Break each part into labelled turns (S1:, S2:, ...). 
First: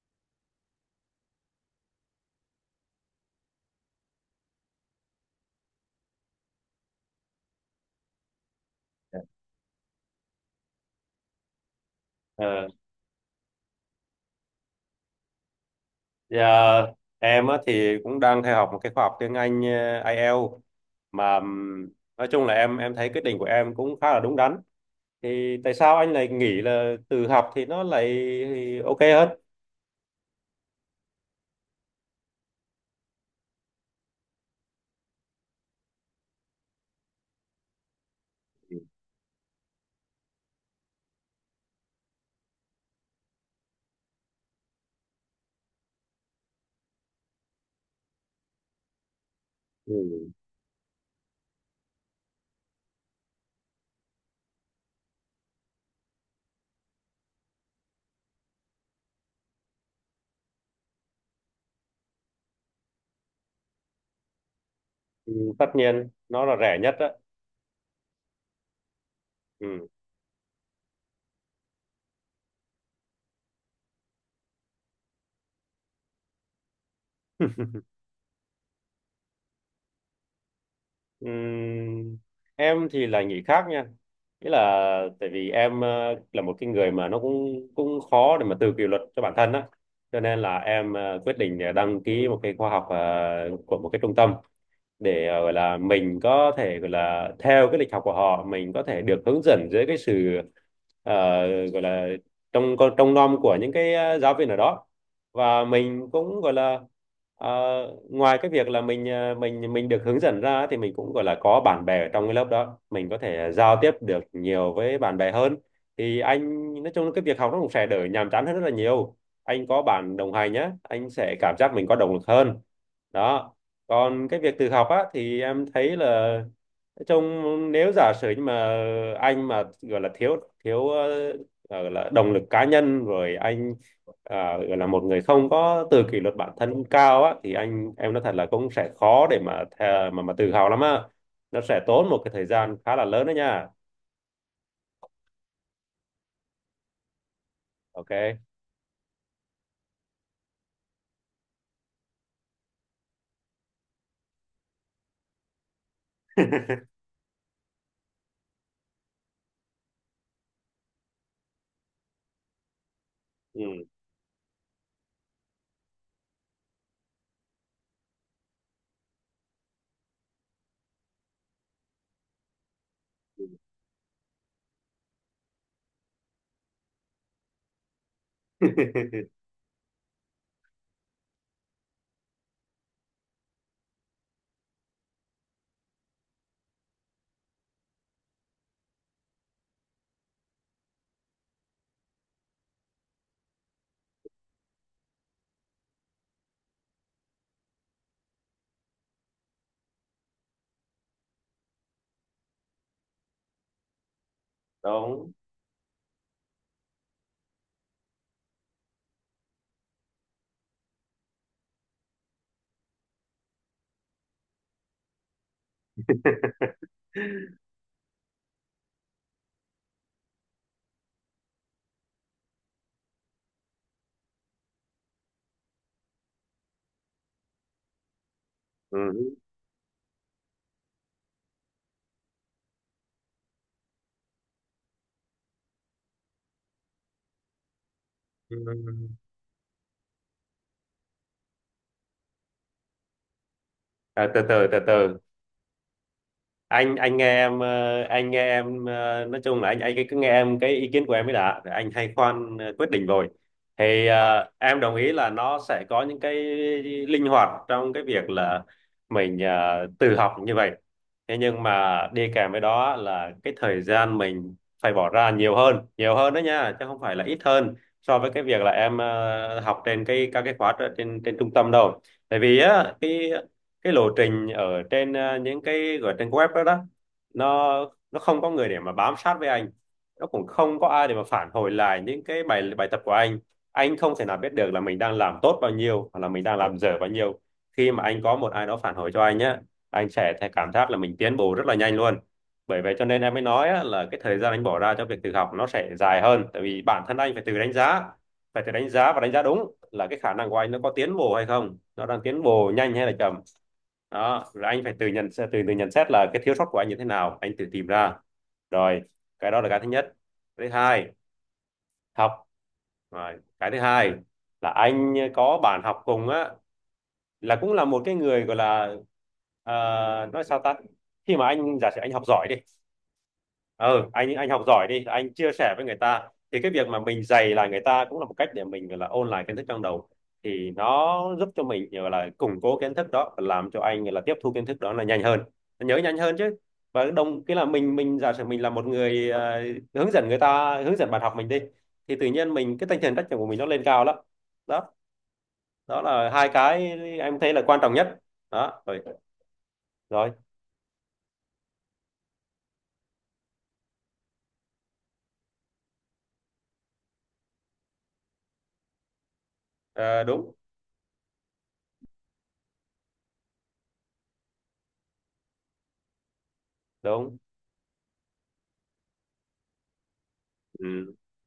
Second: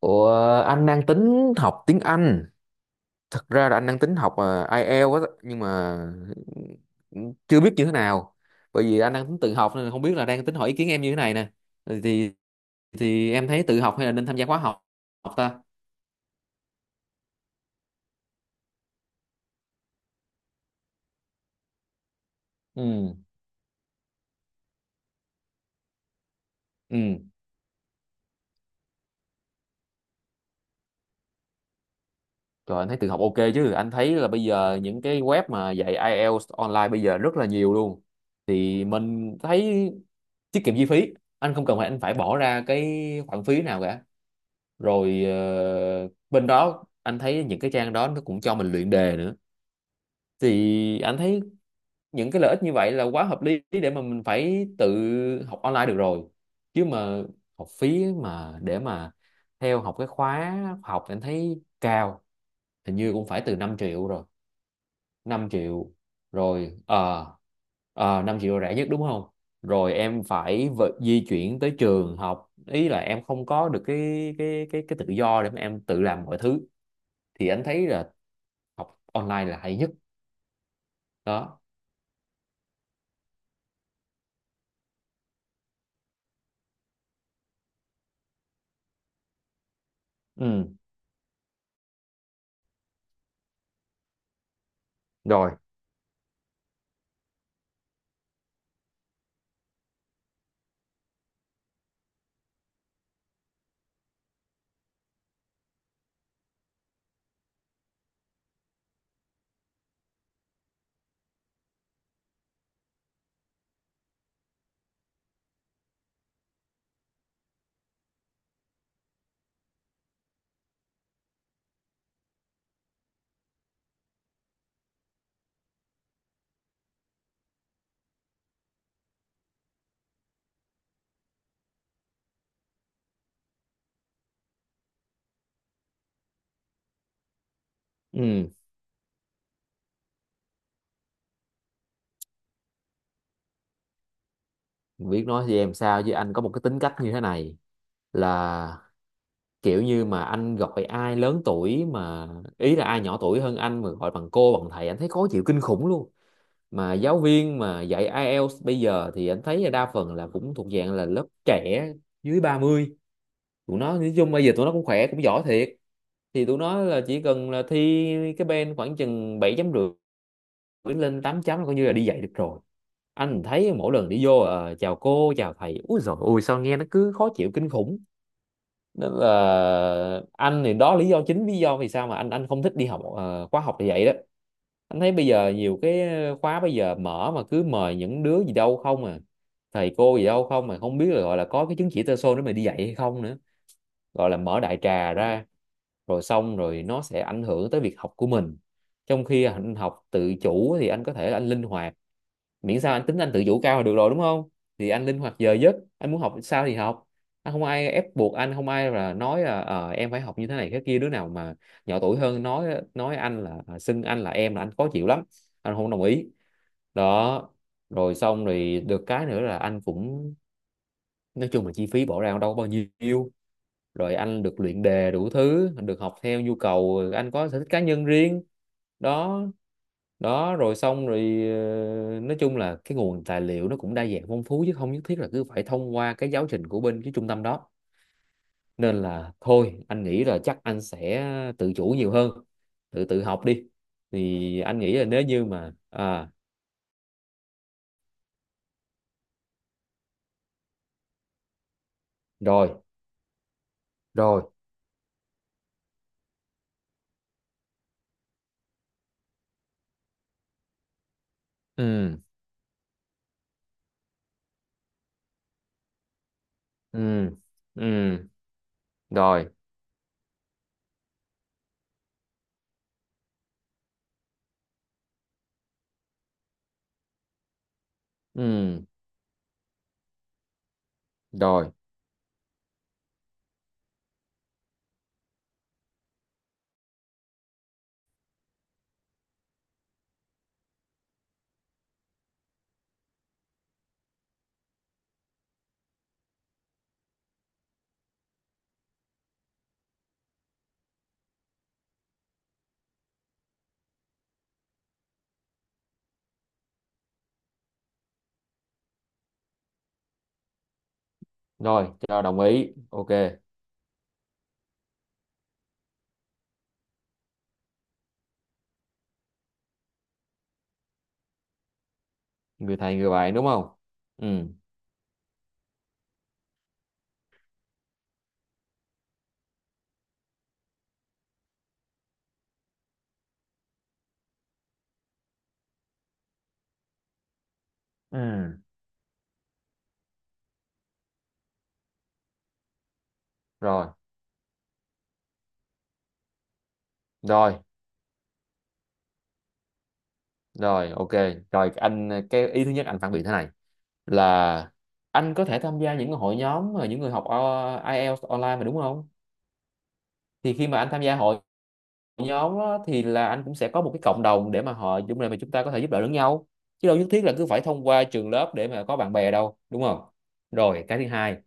S1: Ủa, anh đang tính học tiếng Anh. Thật ra là anh đang tính học IELTS á, nhưng mà chưa biết như thế nào. Bởi vì anh đang tính tự học nên không biết là đang tính hỏi ý kiến em như thế này nè. Thì
S2: Ờ,
S1: thì em thấy tự học hay là nên tham gia khóa học học ta?
S2: dạ, em á, thì cũng đang theo học một cái khóa học tiếng Anh IELTS mà nói chung là em thấy
S1: Ừ,
S2: quyết định của em cũng khá là đúng đắn. Thì tại sao anh lại nghĩ là
S1: ừ.
S2: tự học thì nó lại ok hơn?
S1: Rồi anh thấy tự học ok chứ. Anh thấy là bây giờ những cái web mà dạy IELTS online bây giờ rất là nhiều luôn. Thì mình thấy tiết kiệm chi phí. Anh không cần phải anh phải bỏ ra cái khoản phí nào cả, rồi bên đó anh thấy những cái trang đó nó cũng cho mình luyện đề nữa.
S2: Ừ.
S1: Thì anh thấy những cái lợi ích như vậy là quá hợp lý để mà mình phải tự học online được rồi, chứ mà học phí mà để mà theo học cái khóa học thì anh thấy cao, hình như cũng phải từ 5 triệu rồi,
S2: Ừ,
S1: 5
S2: tất
S1: triệu
S2: nhiên nó là rẻ
S1: rồi.
S2: nhất đó.
S1: Ờ 5 triệu là rẻ nhất đúng không?
S2: Ừ.
S1: Rồi em phải di chuyển tới trường học, ý là em không có được cái tự do để mà em tự làm mọi thứ, thì anh thấy là học online là hay nhất đó.
S2: Ừm, em thì là nghĩ khác nha, nghĩa là tại vì em là một cái người mà nó cũng cũng khó để mà tự kỷ luật cho bản thân á, cho nên là
S1: Ừ,
S2: em quyết định để đăng ký một cái khóa học của một cái trung tâm để
S1: rồi,
S2: gọi là mình có thể gọi là theo cái lịch học của họ, mình có thể được hướng dẫn dưới cái sự gọi là trong nom của những cái giáo viên ở đó, và mình cũng gọi là ờ, ngoài cái việc là mình mình được hướng dẫn ra thì mình cũng gọi là có bạn bè ở trong cái lớp đó, mình có thể giao tiếp được nhiều với bạn bè hơn, thì anh nói chung là cái việc học nó cũng sẽ đỡ nhàm chán hơn rất là nhiều. Anh có bạn đồng hành nhé, anh sẽ cảm giác mình có động lực hơn. Đó. Còn cái việc tự học á thì em thấy là nói chung, nếu giả sử nhưng mà anh mà gọi là thiếu thiếu gọi là động lực cá nhân rồi anh, à, gọi là một người không có tự kỷ luật bản thân cao á, thì anh em nói thật là
S1: ừ.
S2: cũng sẽ khó để mà mà tự hào lắm á. Nó sẽ tốn một cái thời gian khá là lớn đó nha.
S1: Biết nói với em sao chứ, anh có một cái tính cách như thế này,
S2: Ok.
S1: là kiểu như mà anh gọi ai lớn tuổi mà, ý là ai nhỏ tuổi hơn anh mà gọi bằng cô bằng thầy anh thấy khó chịu kinh khủng luôn. Mà giáo viên mà dạy IELTS bây giờ thì anh thấy là đa phần là cũng thuộc dạng là lớp trẻ, dưới 30.
S2: Ừ.
S1: Tụi nó nói chung bây giờ tụi nó cũng khỏe cũng giỏi thiệt. Thì tụi nó là chỉ cần là thi cái bên khoảng chừng 7.5, cứ lên 8 là coi như là đi dạy được rồi. Anh thấy mỗi lần đi vô chào cô chào thầy, úi dồi ôi sao nghe nó cứ khó chịu kinh khủng. Nên là anh thì đó, lý do chính, lý do vì sao mà anh không thích đi học khóa học thì vậy đó. Anh thấy bây giờ nhiều cái khóa bây giờ mở mà cứ mời những đứa gì đâu không à, thầy cô gì đâu không, mà không biết là gọi là có cái chứng chỉ TESOL để mà đi dạy hay không nữa, gọi là mở đại trà ra, rồi xong rồi nó sẽ ảnh hưởng tới việc học của mình. Trong khi anh học tự chủ thì anh có thể là anh linh hoạt, miễn sao anh tính anh tự chủ cao là được rồi đúng không. Thì anh linh
S2: Đúng.
S1: hoạt giờ giấc, anh muốn học sao thì học, anh không ai ép buộc, anh không ai là nói là em phải học như thế này thế kia. Đứa nào mà nhỏ tuổi hơn nói anh là xưng anh là em là anh khó chịu lắm, anh không đồng ý đó. Rồi xong rồi, được cái nữa là anh cũng nói chung là chi phí bỏ ra đâu có bao nhiêu, rồi anh được luyện đề đủ thứ, được học theo nhu cầu, anh có sở thích cá nhân riêng
S2: Ừ.
S1: đó. Đó rồi xong rồi, nói chung là cái nguồn tài liệu nó cũng đa dạng phong phú, chứ không nhất thiết là cứ phải thông qua cái giáo trình của bên cái trung tâm đó.
S2: Ừ.
S1: Nên là thôi anh nghĩ là chắc anh sẽ tự chủ nhiều hơn, tự tự học đi.
S2: À, từ
S1: Thì
S2: từ từ
S1: anh nghĩ là
S2: từ,
S1: nếu như mà
S2: anh nghe em nói chung là anh cứ nghe em cái ý kiến của em mới đã. Rồi anh hay khoan
S1: rồi,
S2: quyết định rồi. Thì
S1: rồi,
S2: em đồng ý là nó sẽ có những cái linh hoạt trong cái việc là mình tự học như vậy, thế nhưng mà
S1: ừ,
S2: đi kèm với đó là cái thời gian mình phải bỏ ra nhiều hơn, nhiều hơn đó nha, chứ không phải là
S1: ừ,
S2: ít hơn
S1: ừ,
S2: so với cái việc là em
S1: rồi,
S2: học trên cái các cái khóa trên trên trung tâm đâu. Tại vì á cái lộ trình ở trên những cái gọi trên web đó, đó, nó không có người để
S1: ừ,
S2: mà bám sát với anh, nó cũng không có ai để mà phản hồi
S1: rồi,
S2: lại những cái bài bài tập của anh. Anh không thể nào biết được là mình đang làm tốt bao nhiêu hoặc là mình đang làm dở bao nhiêu. Khi mà anh có một ai đó phản hồi cho anh nhé, anh sẽ thấy cảm giác là mình tiến bộ rất là nhanh luôn. Bởi vậy cho nên em mới nói á, là cái thời gian anh bỏ ra cho việc tự học nó sẽ dài hơn, tại vì bản thân anh phải tự đánh giá, phải tự đánh giá và đánh giá đúng là cái khả năng của anh nó có tiến bộ hay không, nó đang tiến bộ nhanh hay là chậm. Đó rồi anh phải tự nhận từ từ nhận xét là cái thiếu sót của anh như thế nào, anh tự tìm ra. Rồi, cái đó là cái thứ nhất. Cái thứ hai,
S1: rồi cho đồng
S2: học,
S1: ý, ok,
S2: rồi cái thứ hai là anh có bạn học cùng á, là cũng là một cái người gọi là ờ, nói sao ta, khi mà anh giả sử anh học giỏi đi.
S1: người thầy người bạn đúng không?
S2: Ừ,
S1: Ừ,
S2: anh học giỏi đi, anh chia sẻ với người ta thì cái việc mà mình dày là người ta cũng là một cách để mình gọi là ôn lại kiến thức trong đầu, thì nó giúp cho mình gọi là củng cố kiến thức đó và làm cho anh là tiếp thu kiến thức đó là nhanh hơn, nhớ nhanh hơn chứ. Và đồng cái là mình
S1: ừ,
S2: giả sử mình là một người hướng dẫn người ta, hướng dẫn bạn học mình đi, thì tự nhiên mình cái tinh thần trách nhiệm của mình nó lên
S1: rồi,
S2: cao lắm. Đó, đó là hai cái em thấy
S1: rồi.
S2: là quan trọng nhất. Đó rồi. Rồi.
S1: Rồi, ok. Rồi anh cái ý thứ nhất anh phản biện thế này là anh có thể tham gia những hội nhóm mà những người học IELTS online mà đúng không?
S2: Ờ, đúng
S1: Thì khi mà anh tham gia hội nhóm á, thì là anh cũng sẽ có một cái cộng đồng để mà họ chúng này mà chúng ta có thể giúp đỡ lẫn nhau. Chứ đâu nhất thiết là
S2: đúng.
S1: cứ phải thông qua trường lớp để mà có bạn bè đâu, đúng không? Rồi, cái thứ
S2: Ừ.
S1: hai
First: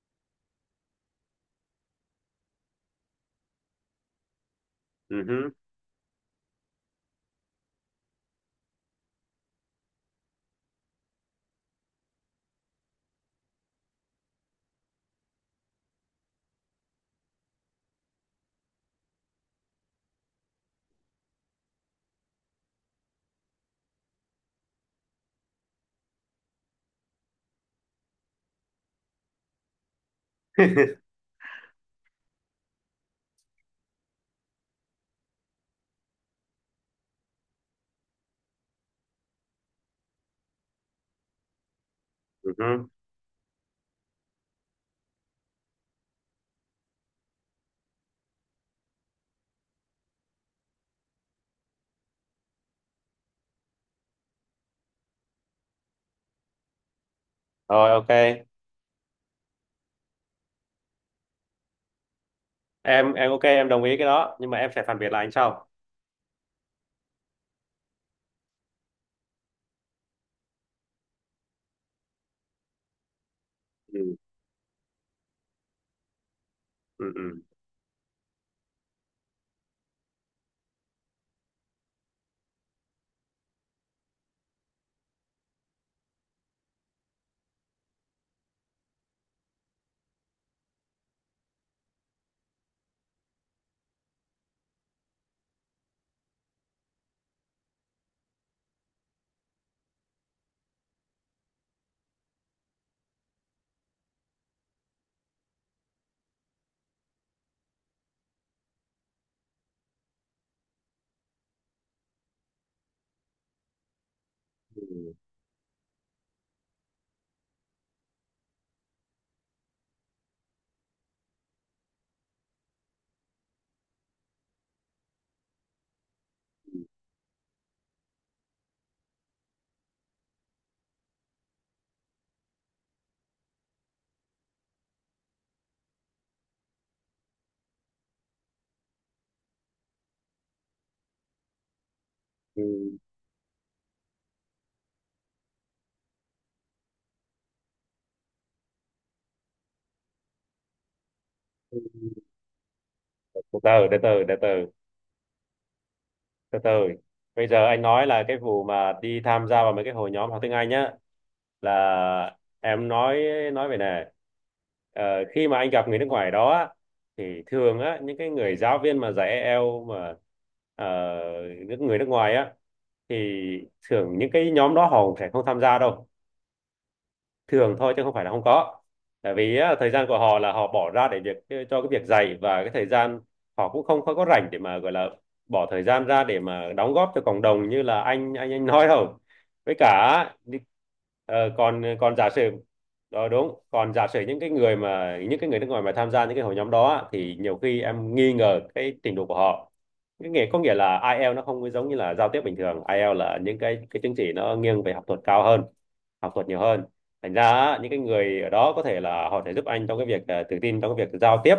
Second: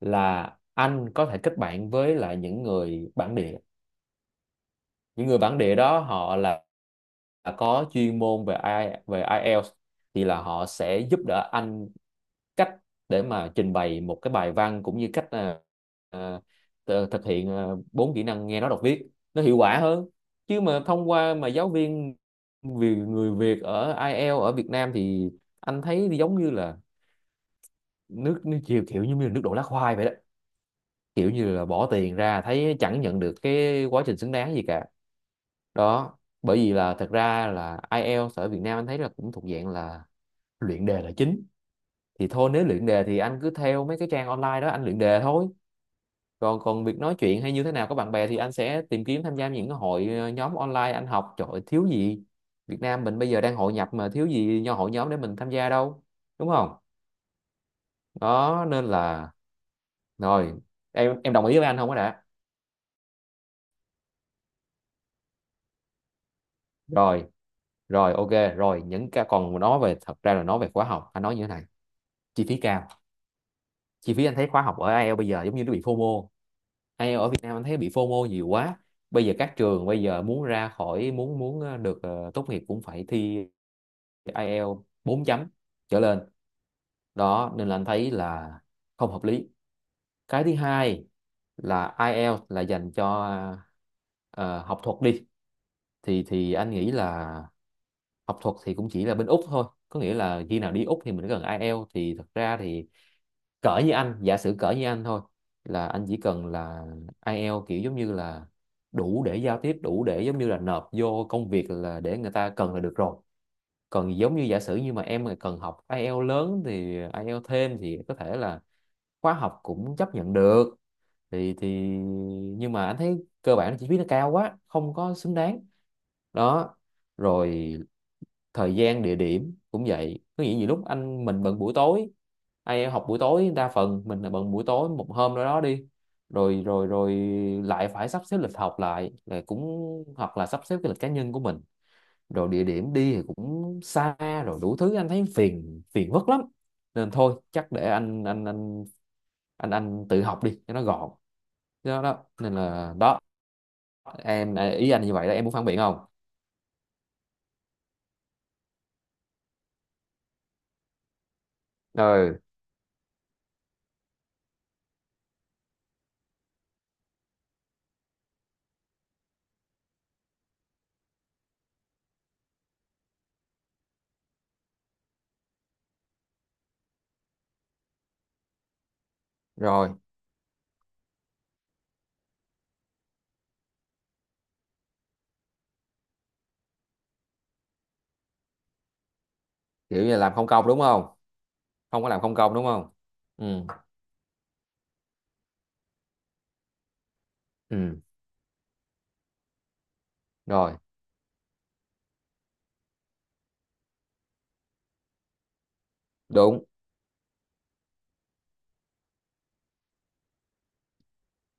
S1: là anh có thể kết bạn với lại những người bản địa,
S2: Ừ.
S1: những người
S2: Hứ.
S1: bản địa đó họ là có chuyên môn về IELTS, thì là họ sẽ giúp đỡ anh cách để mà trình bày một cái bài văn, cũng như cách ờ, thực hiện 4 kỹ năng nghe nói đọc viết nó hiệu quả hơn. Chứ mà thông qua mà giáo viên, vì người Việt ở IELTS ở Việt Nam thì anh thấy giống như là nước nước chiều kiểu như là nước đổ lá khoai vậy đó, kiểu như là bỏ tiền ra thấy chẳng nhận được cái quá trình xứng đáng gì cả. Đó, bởi vì là thật ra là IELTS ở Việt Nam anh thấy là cũng thuộc dạng là luyện đề là chính, thì thôi
S2: Ừ.
S1: nếu luyện
S2: Hứ.
S1: đề thì anh cứ theo mấy cái trang online đó anh luyện đề thôi. Còn còn việc nói chuyện hay như thế nào có bạn bè thì anh sẽ tìm kiếm tham gia những cái hội nhóm online anh học, trời ơi, thiếu gì. Việt Nam mình bây giờ đang hội nhập mà, thiếu gì nho hội nhóm để mình tham gia đâu, đúng không?
S2: Rồi ok.
S1: Đó nên là, rồi em đồng ý với anh không có đã.
S2: Em ok, em đồng ý cái đó nhưng mà em sẽ phản biện lại anh sau.
S1: Rồi, rồi ok, rồi những cái còn nói về, thật ra là nói về khóa học anh nói như thế này: chi phí cao. Chi
S2: Ừ.
S1: phí anh thấy khóa học ở IELTS bây giờ giống như nó bị FOMO.
S2: Ừ,
S1: IELTS ở Việt
S2: ừ.
S1: Nam anh thấy bị FOMO nhiều quá. Bây giờ các trường bây giờ muốn ra khỏi, muốn muốn được tốt nghiệp cũng phải thi IELTS 4 trở lên đó, nên là anh thấy là không hợp lý. Cái thứ hai là IELTS là dành cho ờ, học thuật đi, thì anh nghĩ là học thuật thì cũng chỉ là bên Úc thôi, có nghĩa là khi nào đi Úc thì mình cần IELTS. Thì thật ra thì cỡ như anh, giả sử cỡ như anh thôi, là anh chỉ cần là ai IELTS kiểu giống như là đủ để giao tiếp, đủ để giống như là nộp vô công việc là để người ta cần là được rồi. Còn giống như giả sử như mà
S2: Ừ.
S1: em mà cần học ai IELTS lớn thì ai IELTS thêm thì có thể là khóa học cũng chấp nhận được, thì nhưng mà anh thấy cơ bản chi phí nó cao quá, không có xứng đáng đó. Rồi thời gian địa điểm cũng vậy, có nghĩa nhiều lúc anh mình bận buổi tối, ai học buổi tối đa phần mình là bận buổi tối một hôm đó đó đi, rồi, rồi, rồi lại phải sắp xếp lịch học lại, là cũng hoặc là sắp xếp cái lịch cá nhân của mình, rồi địa điểm
S2: Ừ.
S1: đi thì cũng xa, rồi đủ thứ anh thấy phiền phiền vất lắm. Nên thôi chắc để anh tự học đi cho nó gọn
S2: Ừ.
S1: đó, đó. Nên là đó,
S2: Từ từ từ từ từ
S1: em
S2: từ
S1: à, ý anh như vậy đó, em muốn phản biện không?
S2: từ từ, bây giờ anh nói là cái vụ mà đi tham gia vào mấy cái hội nhóm học tiếng Anh nhá, là
S1: Ừ,
S2: em nói về này. Ờ, khi mà anh gặp người nước ngoài đó á, thì thường á những cái người giáo viên mà dạy EL mà ờ, người nước ngoài á, thì thường những cái nhóm đó họ sẽ không tham gia đâu, thường thôi chứ không phải là không có. Tại vì á,
S1: rồi,
S2: thời gian của họ là họ bỏ ra để việc cho cái việc dạy và cái thời gian họ cũng không có rảnh để mà gọi là bỏ thời gian ra để mà đóng góp cho cộng đồng như là anh nói đâu. Với
S1: kiểu như là
S2: cả
S1: làm không
S2: đi-
S1: công đúng không?
S2: còn
S1: Không có
S2: còn
S1: làm
S2: giả
S1: không
S2: sử.
S1: công đúng không?
S2: Đó
S1: Ừ,
S2: đúng, còn giả sử những cái người mà những cái người nước ngoài mà tham gia những cái hội nhóm đó á, thì nhiều khi
S1: ừ,
S2: em nghi ngờ cái trình độ của họ. Cái nghĩa có nghĩa
S1: rồi
S2: là IELTS nó không có giống như là giao tiếp bình thường, IELTS là những cái chứng chỉ nó nghiêng về học thuật cao hơn, học thuật nhiều
S1: đúng,
S2: hơn. Thành ra những cái người ở đó có thể là họ sẽ giúp anh trong cái việc à, tự tin trong cái việc giao tiếp,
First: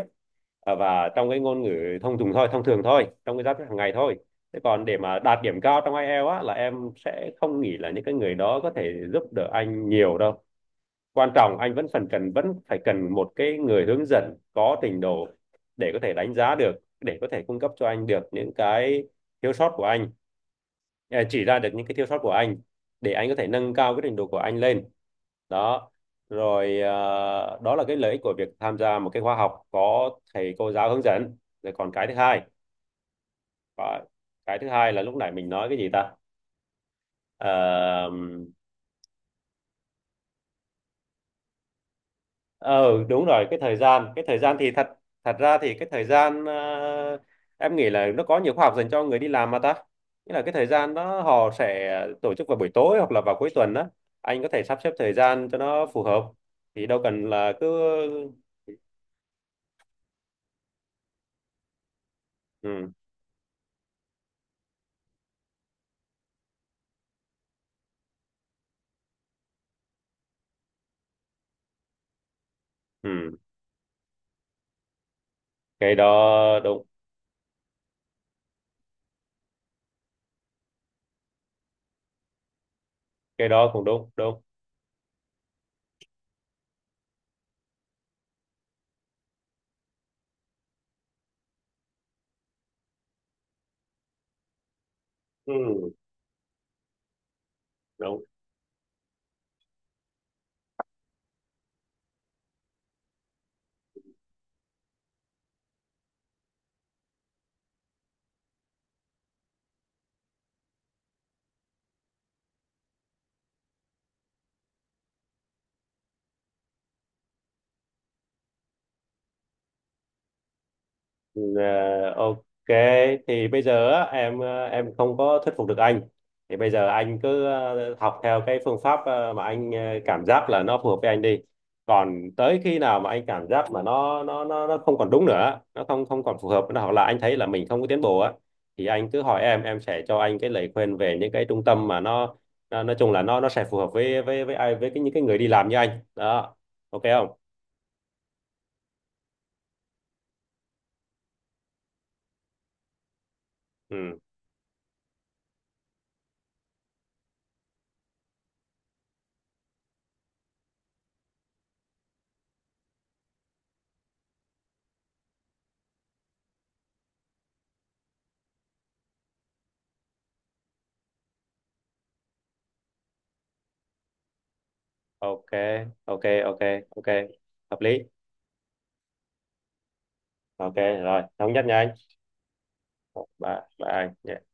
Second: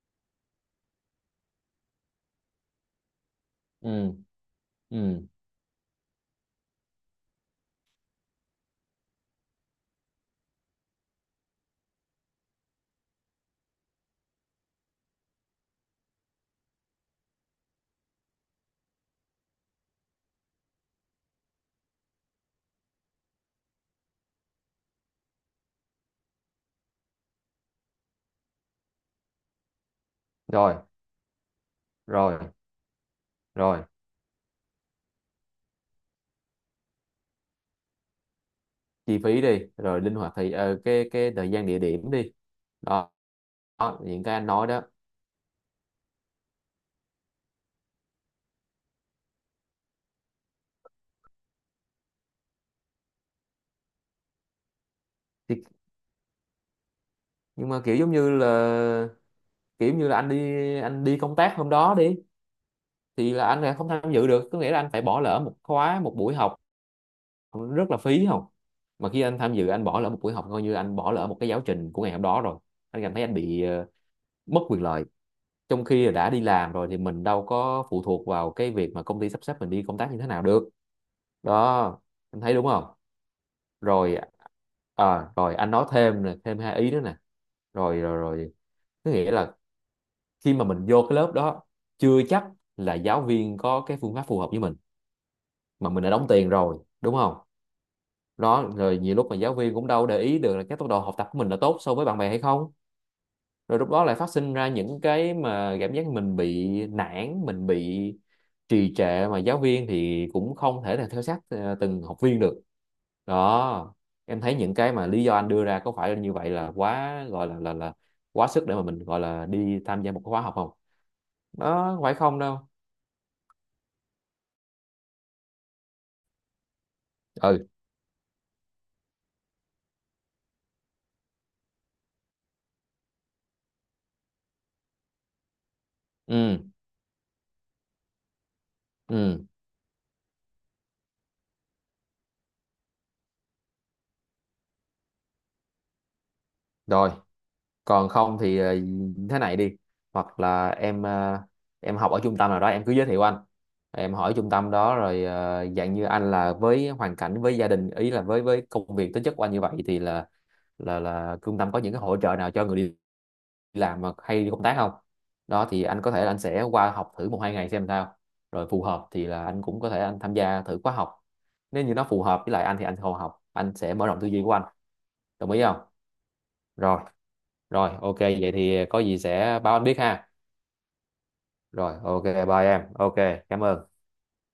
S2: à, và trong cái ngôn ngữ thông dụng thôi, thông thường thôi, trong cái giao tiếp hàng ngày
S1: ừ,
S2: thôi. Thế còn để mà
S1: ừ,
S2: đạt điểm cao trong IELTS á, là em sẽ không nghĩ là những cái người đó có thể giúp đỡ anh nhiều đâu. Quan trọng anh vẫn phải cần một cái người hướng dẫn có trình độ để có thể đánh giá được, để có thể cung cấp cho anh được những cái thiếu sót của anh, à, chỉ ra được những cái thiếu sót của anh để anh có thể nâng cao cái trình độ của anh lên. Đó rồi, à, đó là cái lợi ích của việc tham gia một cái khóa học có thầy cô
S1: rồi,
S2: giáo hướng dẫn. Rồi còn cái thứ
S1: rồi,
S2: hai,
S1: rồi
S2: có- cái thứ hai là lúc nãy mình nói cái gì ta. Ờ,
S1: chi phí đi rồi linh hoạt, thì cái thời gian địa điểm đi,
S2: ờ
S1: đó,
S2: đúng rồi, cái thời
S1: đó
S2: gian,
S1: những
S2: cái
S1: cái
S2: thời
S1: anh
S2: gian
S1: nói
S2: thì
S1: đó.
S2: thật thật ra thì cái thời gian em nghĩ là nó có nhiều khóa học dành cho người đi làm mà ta, nghĩa là cái thời gian đó họ sẽ tổ chức vào buổi tối hoặc là vào cuối tuần đó. Anh có thể sắp xếp thời gian cho
S1: Thì,
S2: nó phù hợp, thì đâu cần là cứ.
S1: nhưng mà kiểu giống như là kiểu như là anh đi anh đi công tác hôm đó đi,
S2: Ừ,
S1: thì là anh lại không tham dự được, có nghĩa là anh phải bỏ lỡ một buổi học, rất là phí không. Mà khi anh tham dự, anh bỏ lỡ một buổi học coi như anh bỏ lỡ một cái giáo trình của ngày hôm đó rồi, anh cảm thấy anh
S2: ừ.
S1: bị mất quyền lợi. Trong
S2: Cái
S1: khi là đã đi
S2: đó
S1: làm
S2: đúng.
S1: rồi thì mình đâu có phụ thuộc vào cái việc mà công ty sắp xếp mình đi công tác như thế nào được. Đó, anh thấy đúng không?
S2: Cái đó cũng đúng,
S1: Rồi,
S2: đúng.
S1: rồi anh nói thêm nè, thêm hai ý nữa nè, rồi, rồi, rồi. Có nghĩa là khi mà mình vô cái lớp đó, chưa chắc là giáo viên có cái phương pháp phù hợp với mình,
S2: Ừ,
S1: mà mình đã đóng tiền rồi đúng không.
S2: đúng.
S1: Đó rồi nhiều lúc mà giáo viên cũng đâu để ý được là cái tốc độ học tập của mình là tốt so với bạn bè hay không, rồi lúc đó lại phát sinh ra những cái mà cảm giác mình bị nản, mình bị trì trệ, mà giáo viên thì cũng không thể là theo sát từng học viên được đó. Em thấy những cái mà lý do anh đưa ra có phải như vậy là quá gọi là là quá sức để mà mình gọi là đi tham gia một cái khóa học không?
S2: Ừ,
S1: Nó không
S2: à,
S1: phải không đâu.
S2: ok. Thì bây giờ á, em à, em không có thuyết phục được anh, thì bây giờ anh cứ
S1: Ừ,
S2: à, học theo cái phương pháp à, mà anh à, cảm giác là nó phù hợp với anh đi, còn tới khi nào mà anh cảm giác mà nó không còn đúng nữa, nó không không còn phù
S1: ừ,
S2: hợp nữa, hoặc là anh thấy là mình không có tiến bộ á, thì anh cứ hỏi
S1: ừ,
S2: em sẽ cho anh cái lời khuyên về những cái trung tâm mà nó nói chung là nó sẽ phù hợp với với ai, với cái những cái người đi làm như anh đó. Ok
S1: rồi
S2: không?
S1: còn không thì thế này đi, hoặc là em em học ở trung tâm nào đó em cứ giới thiệu anh, em
S2: Ừ
S1: hỏi trung tâm đó rồi dạng như anh là với hoàn cảnh với gia đình, ý là với công việc tính chất của anh như vậy thì là là trung tâm có những cái hỗ trợ nào cho người đi làm mà hay đi công tác không. Đó thì anh có thể là anh sẽ qua học thử 1 2 ngày xem sao, rồi phù hợp thì là anh cũng có thể anh tham gia thử khóa học. Nếu như nó phù hợp với lại anh thì anh còn học, anh sẽ mở rộng tư duy của anh.
S2: ok
S1: Đồng ý không?
S2: ok. Ok
S1: Rồi,
S2: ok, hợp
S1: rồi
S2: lý.
S1: ok, vậy thì có gì sẽ báo anh biết ha.
S2: Ok rồi thống nhất nha anh.
S1: Rồi ok, bye em, ok,
S2: Một ba
S1: cảm
S2: ba
S1: ơn.
S2: anh.